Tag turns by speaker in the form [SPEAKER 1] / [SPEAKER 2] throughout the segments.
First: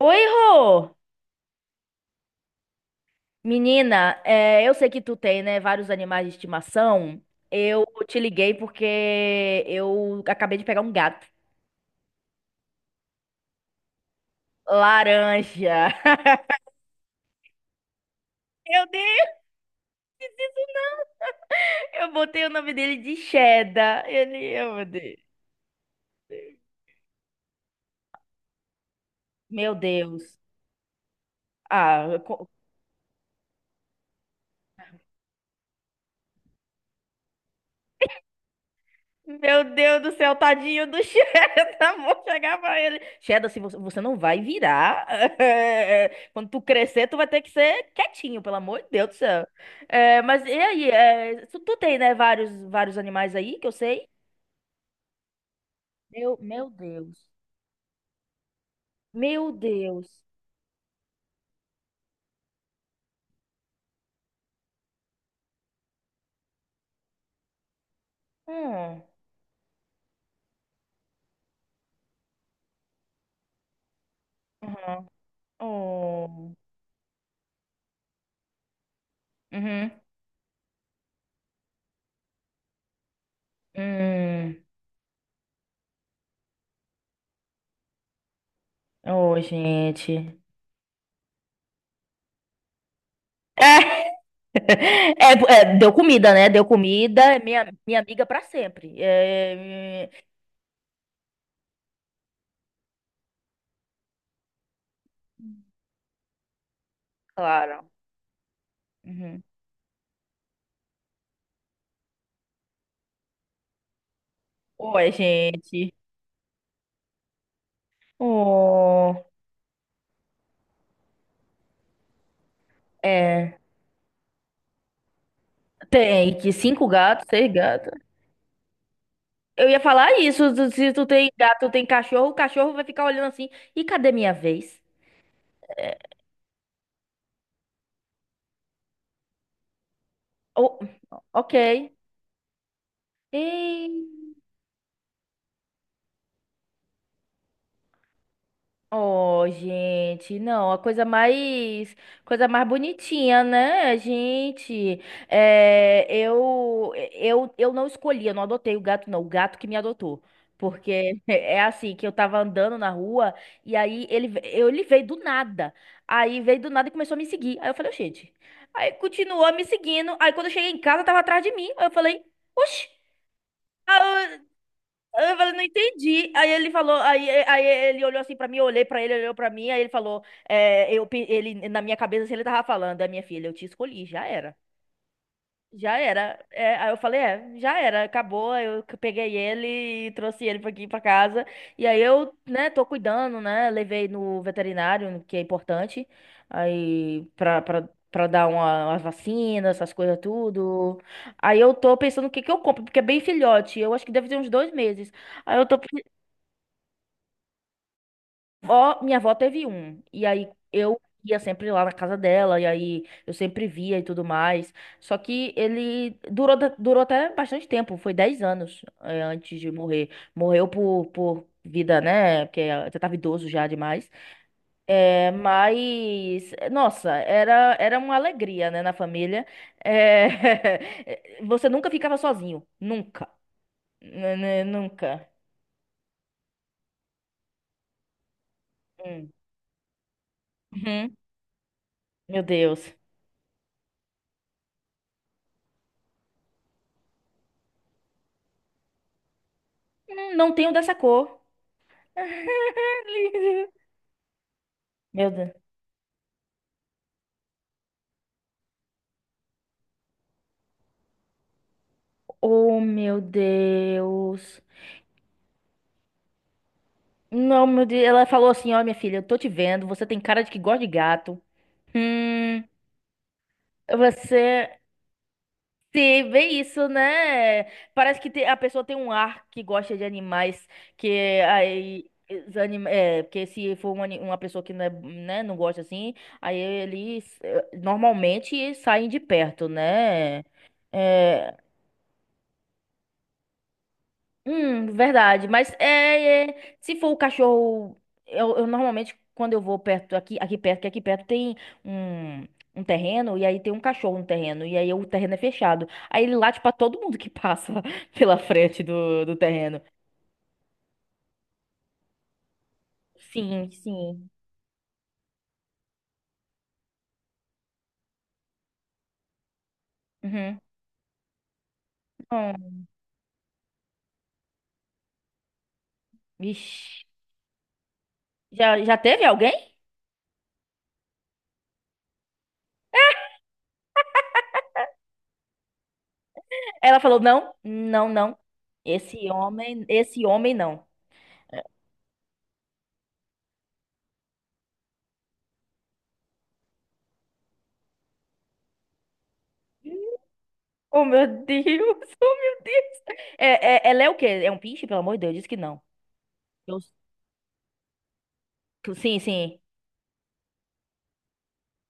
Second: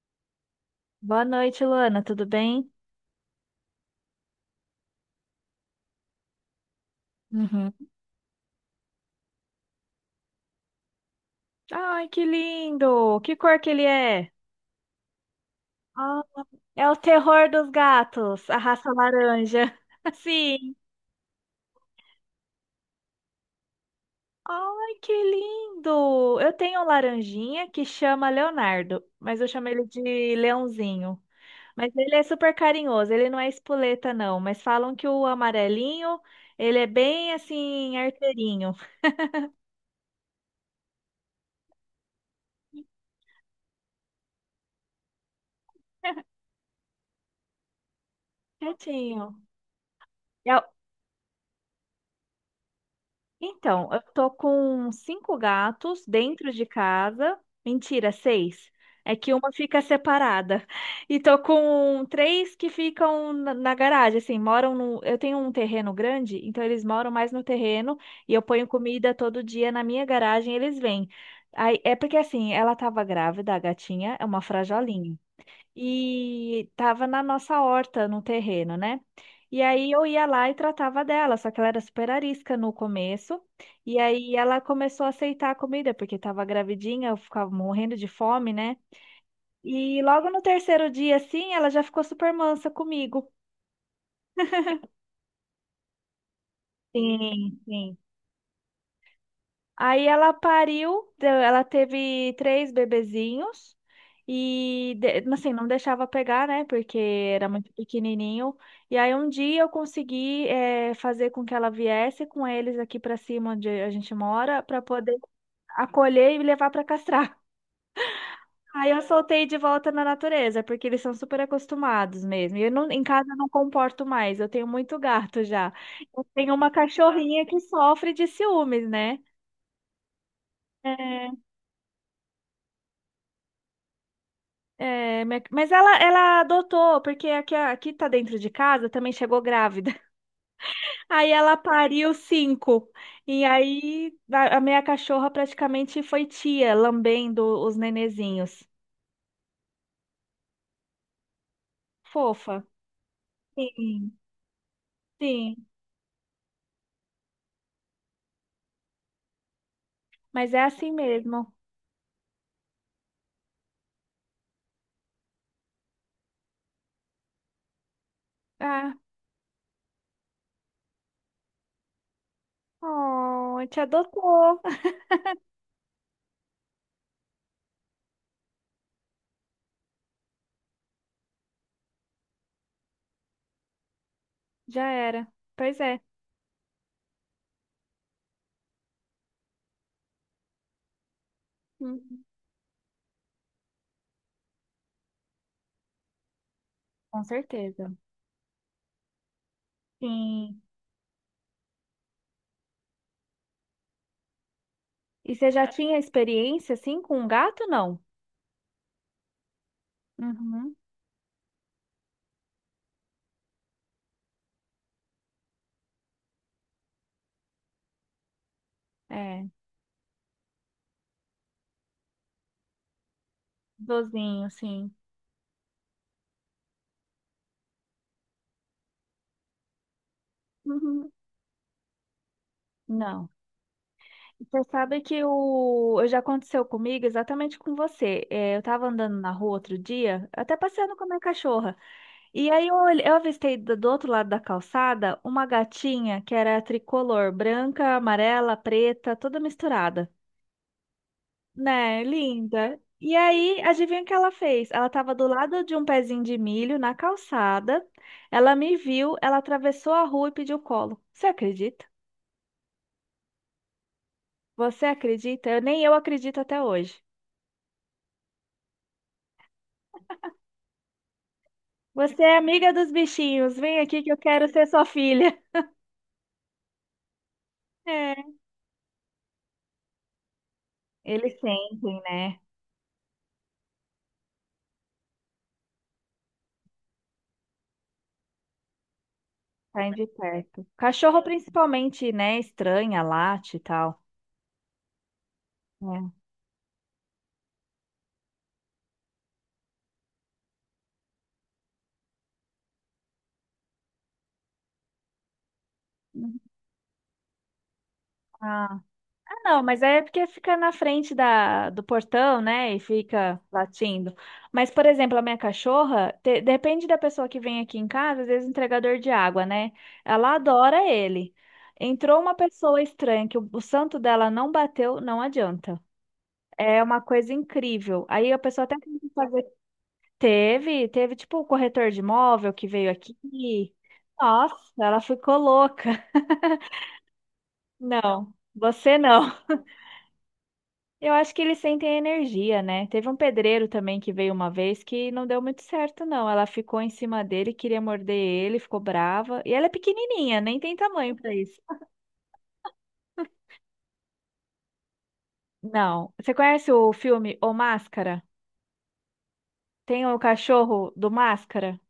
[SPEAKER 1] Oi, Rô!
[SPEAKER 2] Boa noite, Luana. Tudo bem?
[SPEAKER 1] Menina, eu sei que tu tem, né, vários animais de estimação.
[SPEAKER 2] Uhum.
[SPEAKER 1] Eu te liguei porque eu acabei de pegar um gato.
[SPEAKER 2] Ai, que lindo! Que cor que ele é?
[SPEAKER 1] Laranja.
[SPEAKER 2] Ah, é o terror dos gatos, a
[SPEAKER 1] Meu
[SPEAKER 2] raça
[SPEAKER 1] Deus!
[SPEAKER 2] laranja. Sim.
[SPEAKER 1] Eu botei o nome dele de Cheddar. Ele, oh, meu
[SPEAKER 2] Ai, que
[SPEAKER 1] Deus.
[SPEAKER 2] lindo! Eu tenho um laranjinha que chama Leonardo, mas eu chamo
[SPEAKER 1] Meu
[SPEAKER 2] ele de
[SPEAKER 1] Deus.
[SPEAKER 2] Leãozinho. Mas
[SPEAKER 1] Ah,
[SPEAKER 2] ele é
[SPEAKER 1] co-
[SPEAKER 2] super carinhoso, ele não é espoleta, não. Mas falam que o amarelinho, ele é bem assim, arteirinho.
[SPEAKER 1] Meu Deus do céu, tadinho do Cheddar, amor, chegar pra ele. Cheddar, se você não vai virar. Quando tu crescer, tu vai ter que ser quietinho, pelo amor de Deus do
[SPEAKER 2] Quietinho.
[SPEAKER 1] céu. Mas e
[SPEAKER 2] É,
[SPEAKER 1] aí? Tu tem, né, vários animais aí que eu
[SPEAKER 2] então, eu
[SPEAKER 1] sei?
[SPEAKER 2] tô com cinco gatos
[SPEAKER 1] Meu,
[SPEAKER 2] dentro de
[SPEAKER 1] meu Deus.
[SPEAKER 2] casa. Mentira, seis. É que uma
[SPEAKER 1] Meu
[SPEAKER 2] fica
[SPEAKER 1] Deus.
[SPEAKER 2] separada. E tô com três que ficam na garagem, assim, moram no. Eu tenho um terreno grande, então eles moram mais no terreno e eu ponho
[SPEAKER 1] Hum.
[SPEAKER 2] comida todo dia na minha garagem, e eles vêm. Aí, é porque assim, ela tava grávida, a gatinha é uma
[SPEAKER 1] Uhum.
[SPEAKER 2] frajolinha
[SPEAKER 1] Oh.
[SPEAKER 2] e estava na nossa horta, no terreno, né? E
[SPEAKER 1] Uhum.
[SPEAKER 2] aí eu ia lá e tratava dela, só que ela era super arisca no começo. E aí ela
[SPEAKER 1] Hum.
[SPEAKER 2] começou a aceitar a comida, porque estava gravidinha, eu ficava morrendo de fome, né?
[SPEAKER 1] Oh,
[SPEAKER 2] E logo
[SPEAKER 1] gente.
[SPEAKER 2] no terceiro dia, assim, ela já ficou super mansa comigo.
[SPEAKER 1] É, deu comida, né? Deu comida, é
[SPEAKER 2] Sim,
[SPEAKER 1] minha,
[SPEAKER 2] sim.
[SPEAKER 1] minha amiga pra sempre.
[SPEAKER 2] Aí
[SPEAKER 1] É.
[SPEAKER 2] ela pariu, ela teve três bebezinhos e mas assim, não deixava pegar, né? Porque era muito
[SPEAKER 1] Claro.
[SPEAKER 2] pequenininho. E aí um
[SPEAKER 1] Uhum.
[SPEAKER 2] dia eu consegui fazer com que ela viesse com eles aqui pra cima onde a gente mora pra
[SPEAKER 1] Oi,
[SPEAKER 2] poder
[SPEAKER 1] gente.
[SPEAKER 2] acolher e levar pra castrar. Aí eu
[SPEAKER 1] Oh,
[SPEAKER 2] soltei de volta na natureza, porque eles são super acostumados mesmo. E eu não, em casa eu não
[SPEAKER 1] é.
[SPEAKER 2] comporto mais, eu tenho muito gato já. Eu
[SPEAKER 1] Tem que
[SPEAKER 2] tenho uma
[SPEAKER 1] cinco gatos,
[SPEAKER 2] cachorrinha
[SPEAKER 1] seis
[SPEAKER 2] que
[SPEAKER 1] gatos.
[SPEAKER 2] sofre de ciúmes, né?
[SPEAKER 1] Eu ia falar isso. Se tu
[SPEAKER 2] É,
[SPEAKER 1] tem gato, tem cachorro, o cachorro vai ficar olhando assim. E cadê minha vez?
[SPEAKER 2] é, mas ela,
[SPEAKER 1] É,
[SPEAKER 2] ela adotou, porque aqui, aqui tá dentro de casa, também chegou grávida.
[SPEAKER 1] oh,
[SPEAKER 2] Aí
[SPEAKER 1] ok.
[SPEAKER 2] ela pariu cinco. E aí
[SPEAKER 1] Ei.
[SPEAKER 2] a minha cachorra praticamente foi tia, lambendo os nenezinhos.
[SPEAKER 1] Oh, gente, não, a coisa mais, coisa
[SPEAKER 2] Fofa.
[SPEAKER 1] mais bonitinha, né,
[SPEAKER 2] Sim,
[SPEAKER 1] gente?
[SPEAKER 2] sim.
[SPEAKER 1] É, eu não escolhi, eu não adotei o gato, não, o gato que me adotou.
[SPEAKER 2] Mas é assim
[SPEAKER 1] Porque
[SPEAKER 2] mesmo.
[SPEAKER 1] é assim, que eu tava andando na rua e aí ele veio do nada. Aí veio do nada e começou a me seguir. Aí eu falei, gente. Aí
[SPEAKER 2] Ah,
[SPEAKER 1] continuou me seguindo. Aí quando eu cheguei em casa, tava atrás de mim. Aí eu falei, oxi.
[SPEAKER 2] oh, te adotou.
[SPEAKER 1] Aí eu falei, não entendi. Aí ele falou, aí ele olhou assim pra mim, eu olhei pra ele, ele olhou pra mim, aí ele falou, ele, na minha cabeça, assim, ele tava falando, é minha filha, eu te escolhi, já era.
[SPEAKER 2] Já era. Pois
[SPEAKER 1] Já
[SPEAKER 2] é.
[SPEAKER 1] era. É, aí eu falei, é, já era, acabou. Aí eu que peguei ele e trouxe ele pra aqui pra casa. E aí
[SPEAKER 2] Uhum.
[SPEAKER 1] eu, né, tô cuidando, né? Levei no veterinário, que é importante,
[SPEAKER 2] Com
[SPEAKER 1] aí pra, pra,
[SPEAKER 2] certeza.
[SPEAKER 1] pra dar uma vacina, essas coisas
[SPEAKER 2] Sim.
[SPEAKER 1] tudo. Aí eu tô pensando o que que eu compro, porque é bem filhote. Eu acho que deve ter uns 2 meses.
[SPEAKER 2] E você
[SPEAKER 1] Aí
[SPEAKER 2] já
[SPEAKER 1] eu tô
[SPEAKER 2] tinha experiência assim com um gato, não?
[SPEAKER 1] Ó, minha avó teve um. E aí
[SPEAKER 2] Uhum.
[SPEAKER 1] eu ia sempre lá na casa dela, e aí eu sempre via e tudo mais. Só que ele durou, durou até bastante tempo, foi 10 anos ,
[SPEAKER 2] É,
[SPEAKER 1] antes de morrer. Morreu por vida, né? Porque já tava idoso já demais.
[SPEAKER 2] dozinho, sim.
[SPEAKER 1] É, mas, nossa, era uma alegria, né, na família. É,
[SPEAKER 2] Uhum.
[SPEAKER 1] você nunca ficava sozinho. Nunca.
[SPEAKER 2] Não. Você sabe que
[SPEAKER 1] Nunca.
[SPEAKER 2] o... já aconteceu comigo exatamente com você. É, eu tava andando na
[SPEAKER 1] Hum.
[SPEAKER 2] rua outro dia, até passeando com a
[SPEAKER 1] Uhum.
[SPEAKER 2] minha cachorra.
[SPEAKER 1] Meu
[SPEAKER 2] E aí eu,
[SPEAKER 1] Deus.
[SPEAKER 2] eu avistei do outro lado da calçada uma gatinha que era tricolor, branca, amarela, preta, toda misturada.
[SPEAKER 1] Hum. Não tenho dessa cor.
[SPEAKER 2] Né? Linda. E aí, adivinha o que ela fez? Ela estava do
[SPEAKER 1] Meu
[SPEAKER 2] lado
[SPEAKER 1] Deus.
[SPEAKER 2] de um pezinho de milho na calçada. Ela me viu, ela atravessou a rua e pediu colo. Você acredita?
[SPEAKER 1] Oh, meu Deus.
[SPEAKER 2] Você acredita? Eu, nem eu acredito até hoje.
[SPEAKER 1] Não, meu Deus. Ela falou assim: Ó, minha filha, eu tô te vendo. Você tem cara de que gosta de gato.
[SPEAKER 2] Você é
[SPEAKER 1] Hum,
[SPEAKER 2] amiga dos bichinhos, vem aqui que eu quero ser
[SPEAKER 1] você.
[SPEAKER 2] sua filha.
[SPEAKER 1] Sim, bem isso, né? Parece
[SPEAKER 2] É.
[SPEAKER 1] que a pessoa tem um ar que gosta de animais, que
[SPEAKER 2] Eles sentem,
[SPEAKER 1] aí.
[SPEAKER 2] né?
[SPEAKER 1] É, porque se for uma pessoa que não, né, não gosta assim, aí eles normalmente saem de perto,
[SPEAKER 2] Saem de
[SPEAKER 1] né?
[SPEAKER 2] perto. Cachorro
[SPEAKER 1] É,
[SPEAKER 2] principalmente, né? Estranha, late e tal.
[SPEAKER 1] hum, verdade. Mas
[SPEAKER 2] É.
[SPEAKER 1] é, se for o cachorro, eu normalmente quando eu vou perto aqui, aqui perto, que aqui perto tem um, um terreno e aí tem um cachorro no terreno e aí o terreno é fechado. Aí ele late pra todo mundo que passa pela
[SPEAKER 2] Ah.
[SPEAKER 1] frente do
[SPEAKER 2] Ah, não,
[SPEAKER 1] terreno.
[SPEAKER 2] mas é porque fica na frente da, do portão, né? E fica
[SPEAKER 1] Sim,
[SPEAKER 2] latindo.
[SPEAKER 1] sim.
[SPEAKER 2] Mas, por exemplo, a minha cachorra, depende da pessoa que vem aqui em casa, às vezes entregador de água, né? Ela
[SPEAKER 1] Uhum.
[SPEAKER 2] adora ele. Entrou uma pessoa
[SPEAKER 1] Hum.
[SPEAKER 2] estranha que o santo dela não bateu, não adianta. É uma
[SPEAKER 1] Vixe.
[SPEAKER 2] coisa incrível. Aí a pessoa até
[SPEAKER 1] Já, já
[SPEAKER 2] tenta
[SPEAKER 1] teve
[SPEAKER 2] fazer.
[SPEAKER 1] alguém?
[SPEAKER 2] Teve, teve tipo o corretor de imóvel que veio aqui. Nossa, ela ficou louca.
[SPEAKER 1] Ela falou não, não,
[SPEAKER 2] Não,
[SPEAKER 1] não.
[SPEAKER 2] você não.
[SPEAKER 1] Esse homem não.
[SPEAKER 2] Eu acho que eles sentem a energia, né? Teve um pedreiro também que veio uma vez que não deu muito certo, não. Ela ficou em cima dele, queria morder ele, ficou brava. E ela é pequenininha, nem tem
[SPEAKER 1] Oh,
[SPEAKER 2] tamanho
[SPEAKER 1] meu
[SPEAKER 2] pra isso.
[SPEAKER 1] Deus, oh, meu Deus. É, ela é o quê? É um pinche, pelo amor de Deus, disse que não.
[SPEAKER 2] Não. Você conhece
[SPEAKER 1] Eu-
[SPEAKER 2] o filme O Máscara?
[SPEAKER 1] Sim, sim.
[SPEAKER 2] Tem o cachorro do Máscara?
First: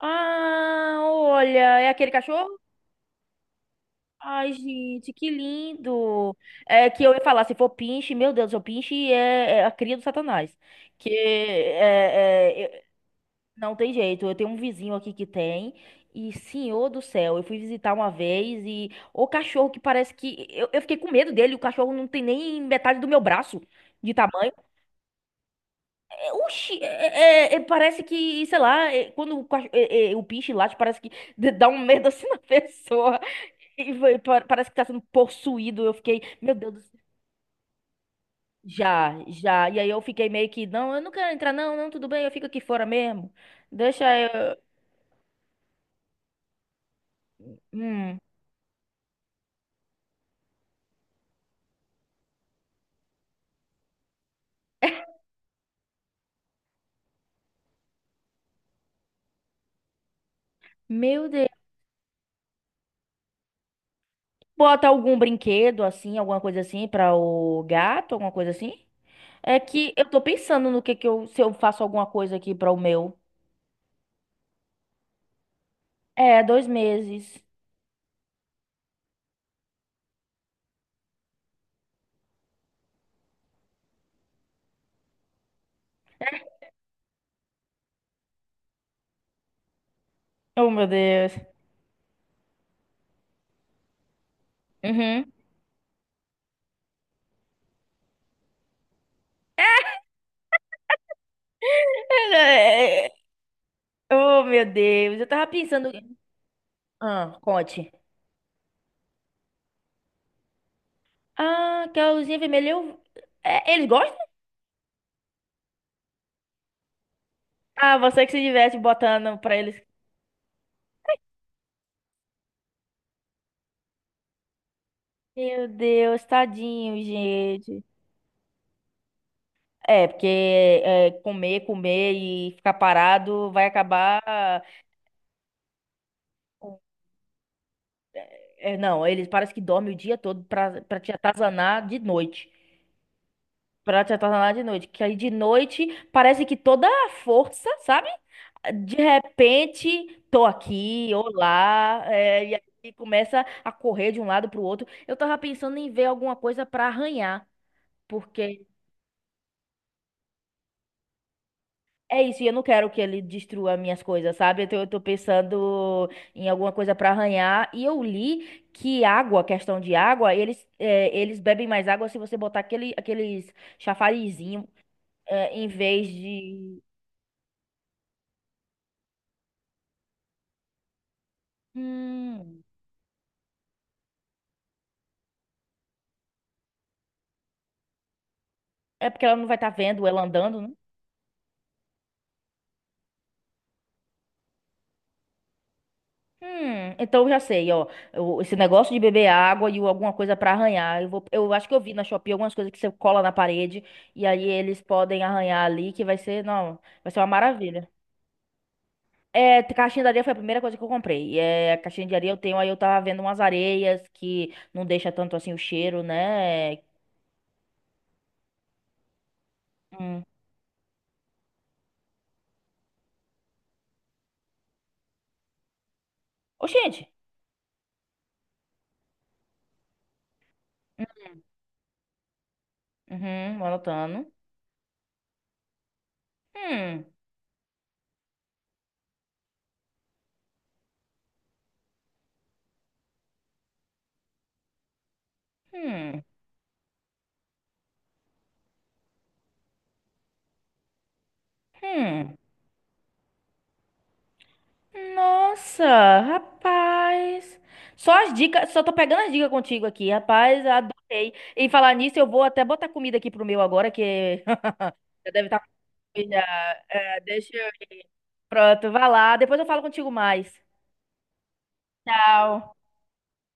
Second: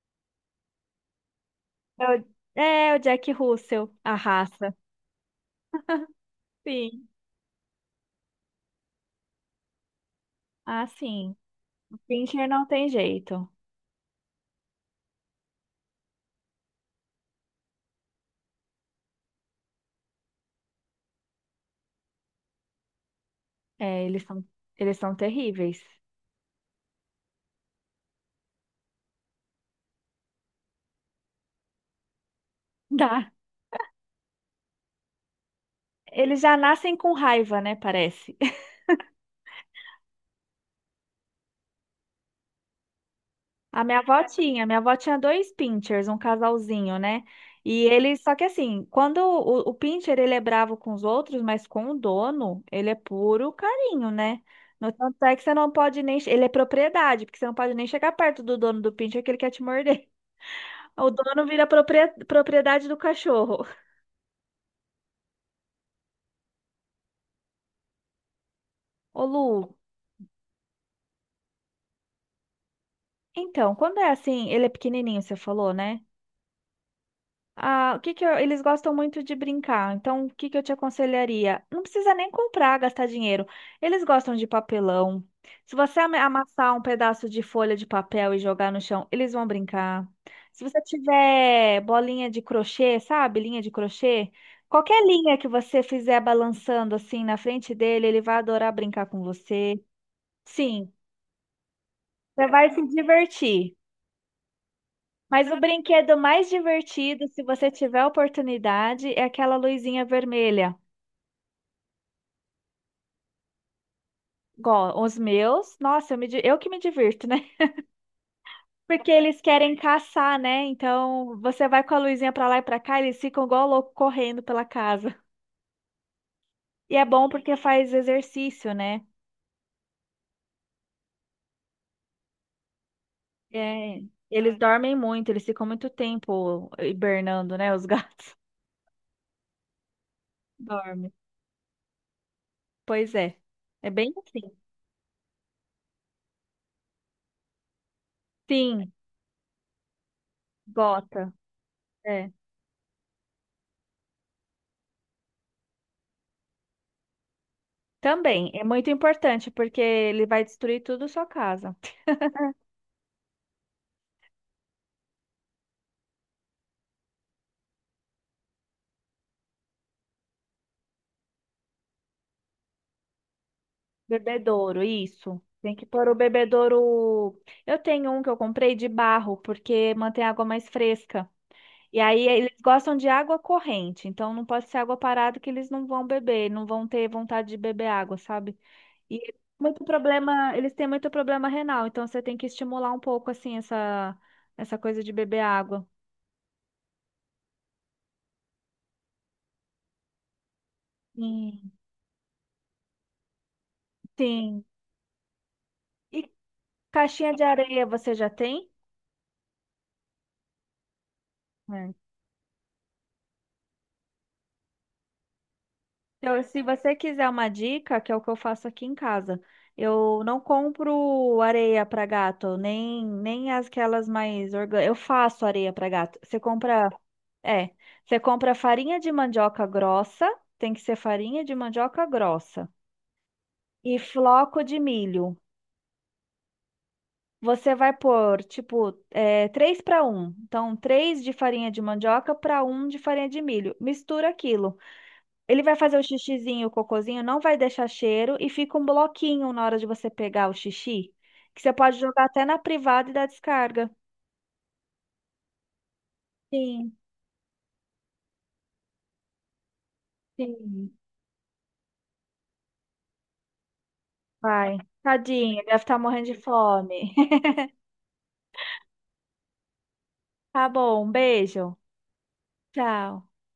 [SPEAKER 1] Ah, olha, é
[SPEAKER 2] É
[SPEAKER 1] aquele
[SPEAKER 2] o,
[SPEAKER 1] cachorro?
[SPEAKER 2] é o Jack Russell, a
[SPEAKER 1] Ai,
[SPEAKER 2] raça.
[SPEAKER 1] gente, que lindo. É que
[SPEAKER 2] Sim.
[SPEAKER 1] eu ia falar, se for pinche, meu Deus, o pinche é a cria do Satanás.
[SPEAKER 2] Ah,
[SPEAKER 1] Que
[SPEAKER 2] sim. O Pincher não tem jeito.
[SPEAKER 1] não tem jeito. Eu tenho um vizinho aqui que tem. E, senhor do céu, eu fui visitar uma vez e o cachorro que parece que. Eu fiquei com medo dele, o cachorro não tem nem metade do meu braço
[SPEAKER 2] É,
[SPEAKER 1] de tamanho.
[SPEAKER 2] eles são terríveis.
[SPEAKER 1] Oxi, é, parece que, sei lá, quando o, cach- é, é, o bicho late, parece que dá um medo assim na pessoa.
[SPEAKER 2] Tá.
[SPEAKER 1] E parece que tá sendo possuído. Eu fiquei,
[SPEAKER 2] Eles
[SPEAKER 1] meu
[SPEAKER 2] já
[SPEAKER 1] Deus do
[SPEAKER 2] nascem
[SPEAKER 1] céu.
[SPEAKER 2] com raiva, né? Parece.
[SPEAKER 1] Já, já. E aí eu fiquei meio que, não, eu não quero entrar, não, não, tudo bem, eu fico aqui fora mesmo.
[SPEAKER 2] A
[SPEAKER 1] Deixa eu.
[SPEAKER 2] minha avó tinha dois Pinchers, um casalzinho, né? E ele,
[SPEAKER 1] Hum,
[SPEAKER 2] só que assim, quando o Pinscher, ele é bravo com os outros, mas com o dono, ele é puro carinho, né? No tanto é que você não pode nem, ele é propriedade, porque você não pode nem chegar perto do dono do Pinscher que ele quer te morder. O
[SPEAKER 1] meu
[SPEAKER 2] dono
[SPEAKER 1] Deus.
[SPEAKER 2] vira propriedade do cachorro.
[SPEAKER 1] Bota algum brinquedo assim, alguma coisa assim, pra o gato, alguma coisa assim.
[SPEAKER 2] Ô,
[SPEAKER 1] É
[SPEAKER 2] Lu,
[SPEAKER 1] que eu tô pensando no que eu, se eu faço alguma coisa aqui para o meu.
[SPEAKER 2] então, quando é assim, ele é pequenininho, você falou, né?
[SPEAKER 1] É, 2 meses.
[SPEAKER 2] Ah, o que que eu- eles gostam muito de brincar. Então, o que que eu te aconselharia? Não precisa nem comprar, gastar dinheiro. Eles gostam de papelão. Se você amassar um pedaço de folha de papel e jogar no chão, eles vão brincar. Se
[SPEAKER 1] Oh,
[SPEAKER 2] você
[SPEAKER 1] meu Deus.
[SPEAKER 2] tiver bolinha de crochê, sabe? Linha de crochê, qualquer
[SPEAKER 1] Uhum.
[SPEAKER 2] linha que você fizer balançando assim na frente dele, ele vai adorar brincar com você. Sim, você vai se
[SPEAKER 1] É,
[SPEAKER 2] divertir.
[SPEAKER 1] oh, meu Deus. Eu tava
[SPEAKER 2] Mas o
[SPEAKER 1] pensando.
[SPEAKER 2] brinquedo mais divertido,
[SPEAKER 1] Ah,
[SPEAKER 2] se você
[SPEAKER 1] conte.
[SPEAKER 2] tiver oportunidade, é aquela luzinha vermelha.
[SPEAKER 1] Ah, que a luzinha vermelha. Eu. É, eles gostam?
[SPEAKER 2] Igual os meus, nossa, eu, eu que me divirto, né?
[SPEAKER 1] Ah, você que se diverte
[SPEAKER 2] Porque
[SPEAKER 1] botando
[SPEAKER 2] eles
[SPEAKER 1] pra
[SPEAKER 2] querem
[SPEAKER 1] eles.
[SPEAKER 2] caçar, né? Então você vai com a luzinha pra lá e pra cá, eles ficam igual louco correndo pela casa.
[SPEAKER 1] Meu Deus,
[SPEAKER 2] E
[SPEAKER 1] tadinho,
[SPEAKER 2] é bom porque
[SPEAKER 1] gente.
[SPEAKER 2] faz exercício, né?
[SPEAKER 1] É, porque comer, comer e ficar parado vai
[SPEAKER 2] É,
[SPEAKER 1] acabar.
[SPEAKER 2] eles dormem muito, eles ficam muito tempo hibernando, né? Os gatos
[SPEAKER 1] É, não, eles parecem que dormem o dia todo pra
[SPEAKER 2] dormem.
[SPEAKER 1] te atazanar de noite.
[SPEAKER 2] Pois é, é
[SPEAKER 1] Pra
[SPEAKER 2] bem
[SPEAKER 1] te
[SPEAKER 2] assim.
[SPEAKER 1] atornar de noite. Que aí de noite parece que toda a força, sabe?
[SPEAKER 2] Sim,
[SPEAKER 1] De repente, tô aqui,
[SPEAKER 2] gota.
[SPEAKER 1] olá,
[SPEAKER 2] É.
[SPEAKER 1] e aí começa a correr de um lado pro outro. Eu tava pensando em ver alguma coisa pra arranhar,
[SPEAKER 2] Também é
[SPEAKER 1] porque
[SPEAKER 2] muito importante porque ele vai destruir tudo a sua casa.
[SPEAKER 1] é isso, e eu não quero que ele destrua minhas coisas, sabe? Então eu tô pensando em alguma coisa pra arranhar. E eu li que água, questão de água, eles bebem mais água se você botar aqueles chafarizinho,
[SPEAKER 2] Bebedouro, isso.
[SPEAKER 1] em
[SPEAKER 2] Tem que pôr
[SPEAKER 1] vez
[SPEAKER 2] o
[SPEAKER 1] de.
[SPEAKER 2] bebedouro. Eu tenho um que eu comprei de barro porque mantém a água mais fresca. E aí eles
[SPEAKER 1] Hum.
[SPEAKER 2] gostam de água corrente, então não pode ser água parada que eles não vão beber, não vão ter vontade de beber água, sabe?
[SPEAKER 1] É porque
[SPEAKER 2] E
[SPEAKER 1] ela não vai estar
[SPEAKER 2] muito
[SPEAKER 1] vendo ela
[SPEAKER 2] problema,
[SPEAKER 1] andando, né?
[SPEAKER 2] eles têm muito problema renal, então você tem que estimular um pouco assim essa coisa de beber água.
[SPEAKER 1] Então eu já sei, ó. Esse negócio de beber água e alguma coisa pra arranhar. Eu acho
[SPEAKER 2] Sim,
[SPEAKER 1] que eu vi na Shopee algumas coisas que você cola na parede e aí
[SPEAKER 2] sim.
[SPEAKER 1] eles podem arranhar ali, que vai
[SPEAKER 2] E
[SPEAKER 1] ser, não, vai ser uma
[SPEAKER 2] caixinha de areia
[SPEAKER 1] maravilha.
[SPEAKER 2] você já tem?
[SPEAKER 1] É, caixinha de areia foi a primeira coisa que eu comprei. É, a
[SPEAKER 2] É.
[SPEAKER 1] caixinha de areia eu tenho, aí eu tava vendo umas areias que não deixa tanto assim o cheiro,
[SPEAKER 2] Então, se
[SPEAKER 1] né?
[SPEAKER 2] você quiser uma dica, que é o que eu faço aqui em casa, eu
[SPEAKER 1] Hum.
[SPEAKER 2] não compro areia para gato, nem as aquelas mais orgânicas. Eu faço areia para gato. Você
[SPEAKER 1] Ô,
[SPEAKER 2] compra,
[SPEAKER 1] gente.
[SPEAKER 2] é, você compra farinha de mandioca grossa, tem que ser
[SPEAKER 1] Hum,
[SPEAKER 2] farinha de mandioca grossa,
[SPEAKER 1] uhum,
[SPEAKER 2] e
[SPEAKER 1] anotando.
[SPEAKER 2] floco de milho.
[SPEAKER 1] Hum,
[SPEAKER 2] Você vai pôr, tipo, 3 para um, então, 3 de farinha de mandioca para um de farinha de milho. Mistura aquilo. Ele vai fazer o
[SPEAKER 1] hum,
[SPEAKER 2] xixizinho, o cocôzinho, não vai deixar cheiro e fica um bloquinho na hora de você pegar o xixi, que você pode jogar
[SPEAKER 1] hum.
[SPEAKER 2] até na privada e dar descarga.
[SPEAKER 1] Nossa,
[SPEAKER 2] Sim,
[SPEAKER 1] rapaz. Só as dicas, só tô pegando as dicas contigo aqui, rapaz,
[SPEAKER 2] sim.
[SPEAKER 1] adorei. E falar nisso, eu vou até botar comida aqui pro meu agora, que
[SPEAKER 2] Vai.
[SPEAKER 1] já deve estar
[SPEAKER 2] Tadinho,
[SPEAKER 1] com
[SPEAKER 2] deve estar morrendo
[SPEAKER 1] fome
[SPEAKER 2] de
[SPEAKER 1] já.
[SPEAKER 2] fome.
[SPEAKER 1] É, deixa eu ir. Pronto, vai lá. Depois eu falo contigo mais.
[SPEAKER 2] Tá bom, um beijo.
[SPEAKER 1] Tchau.
[SPEAKER 2] Tchau.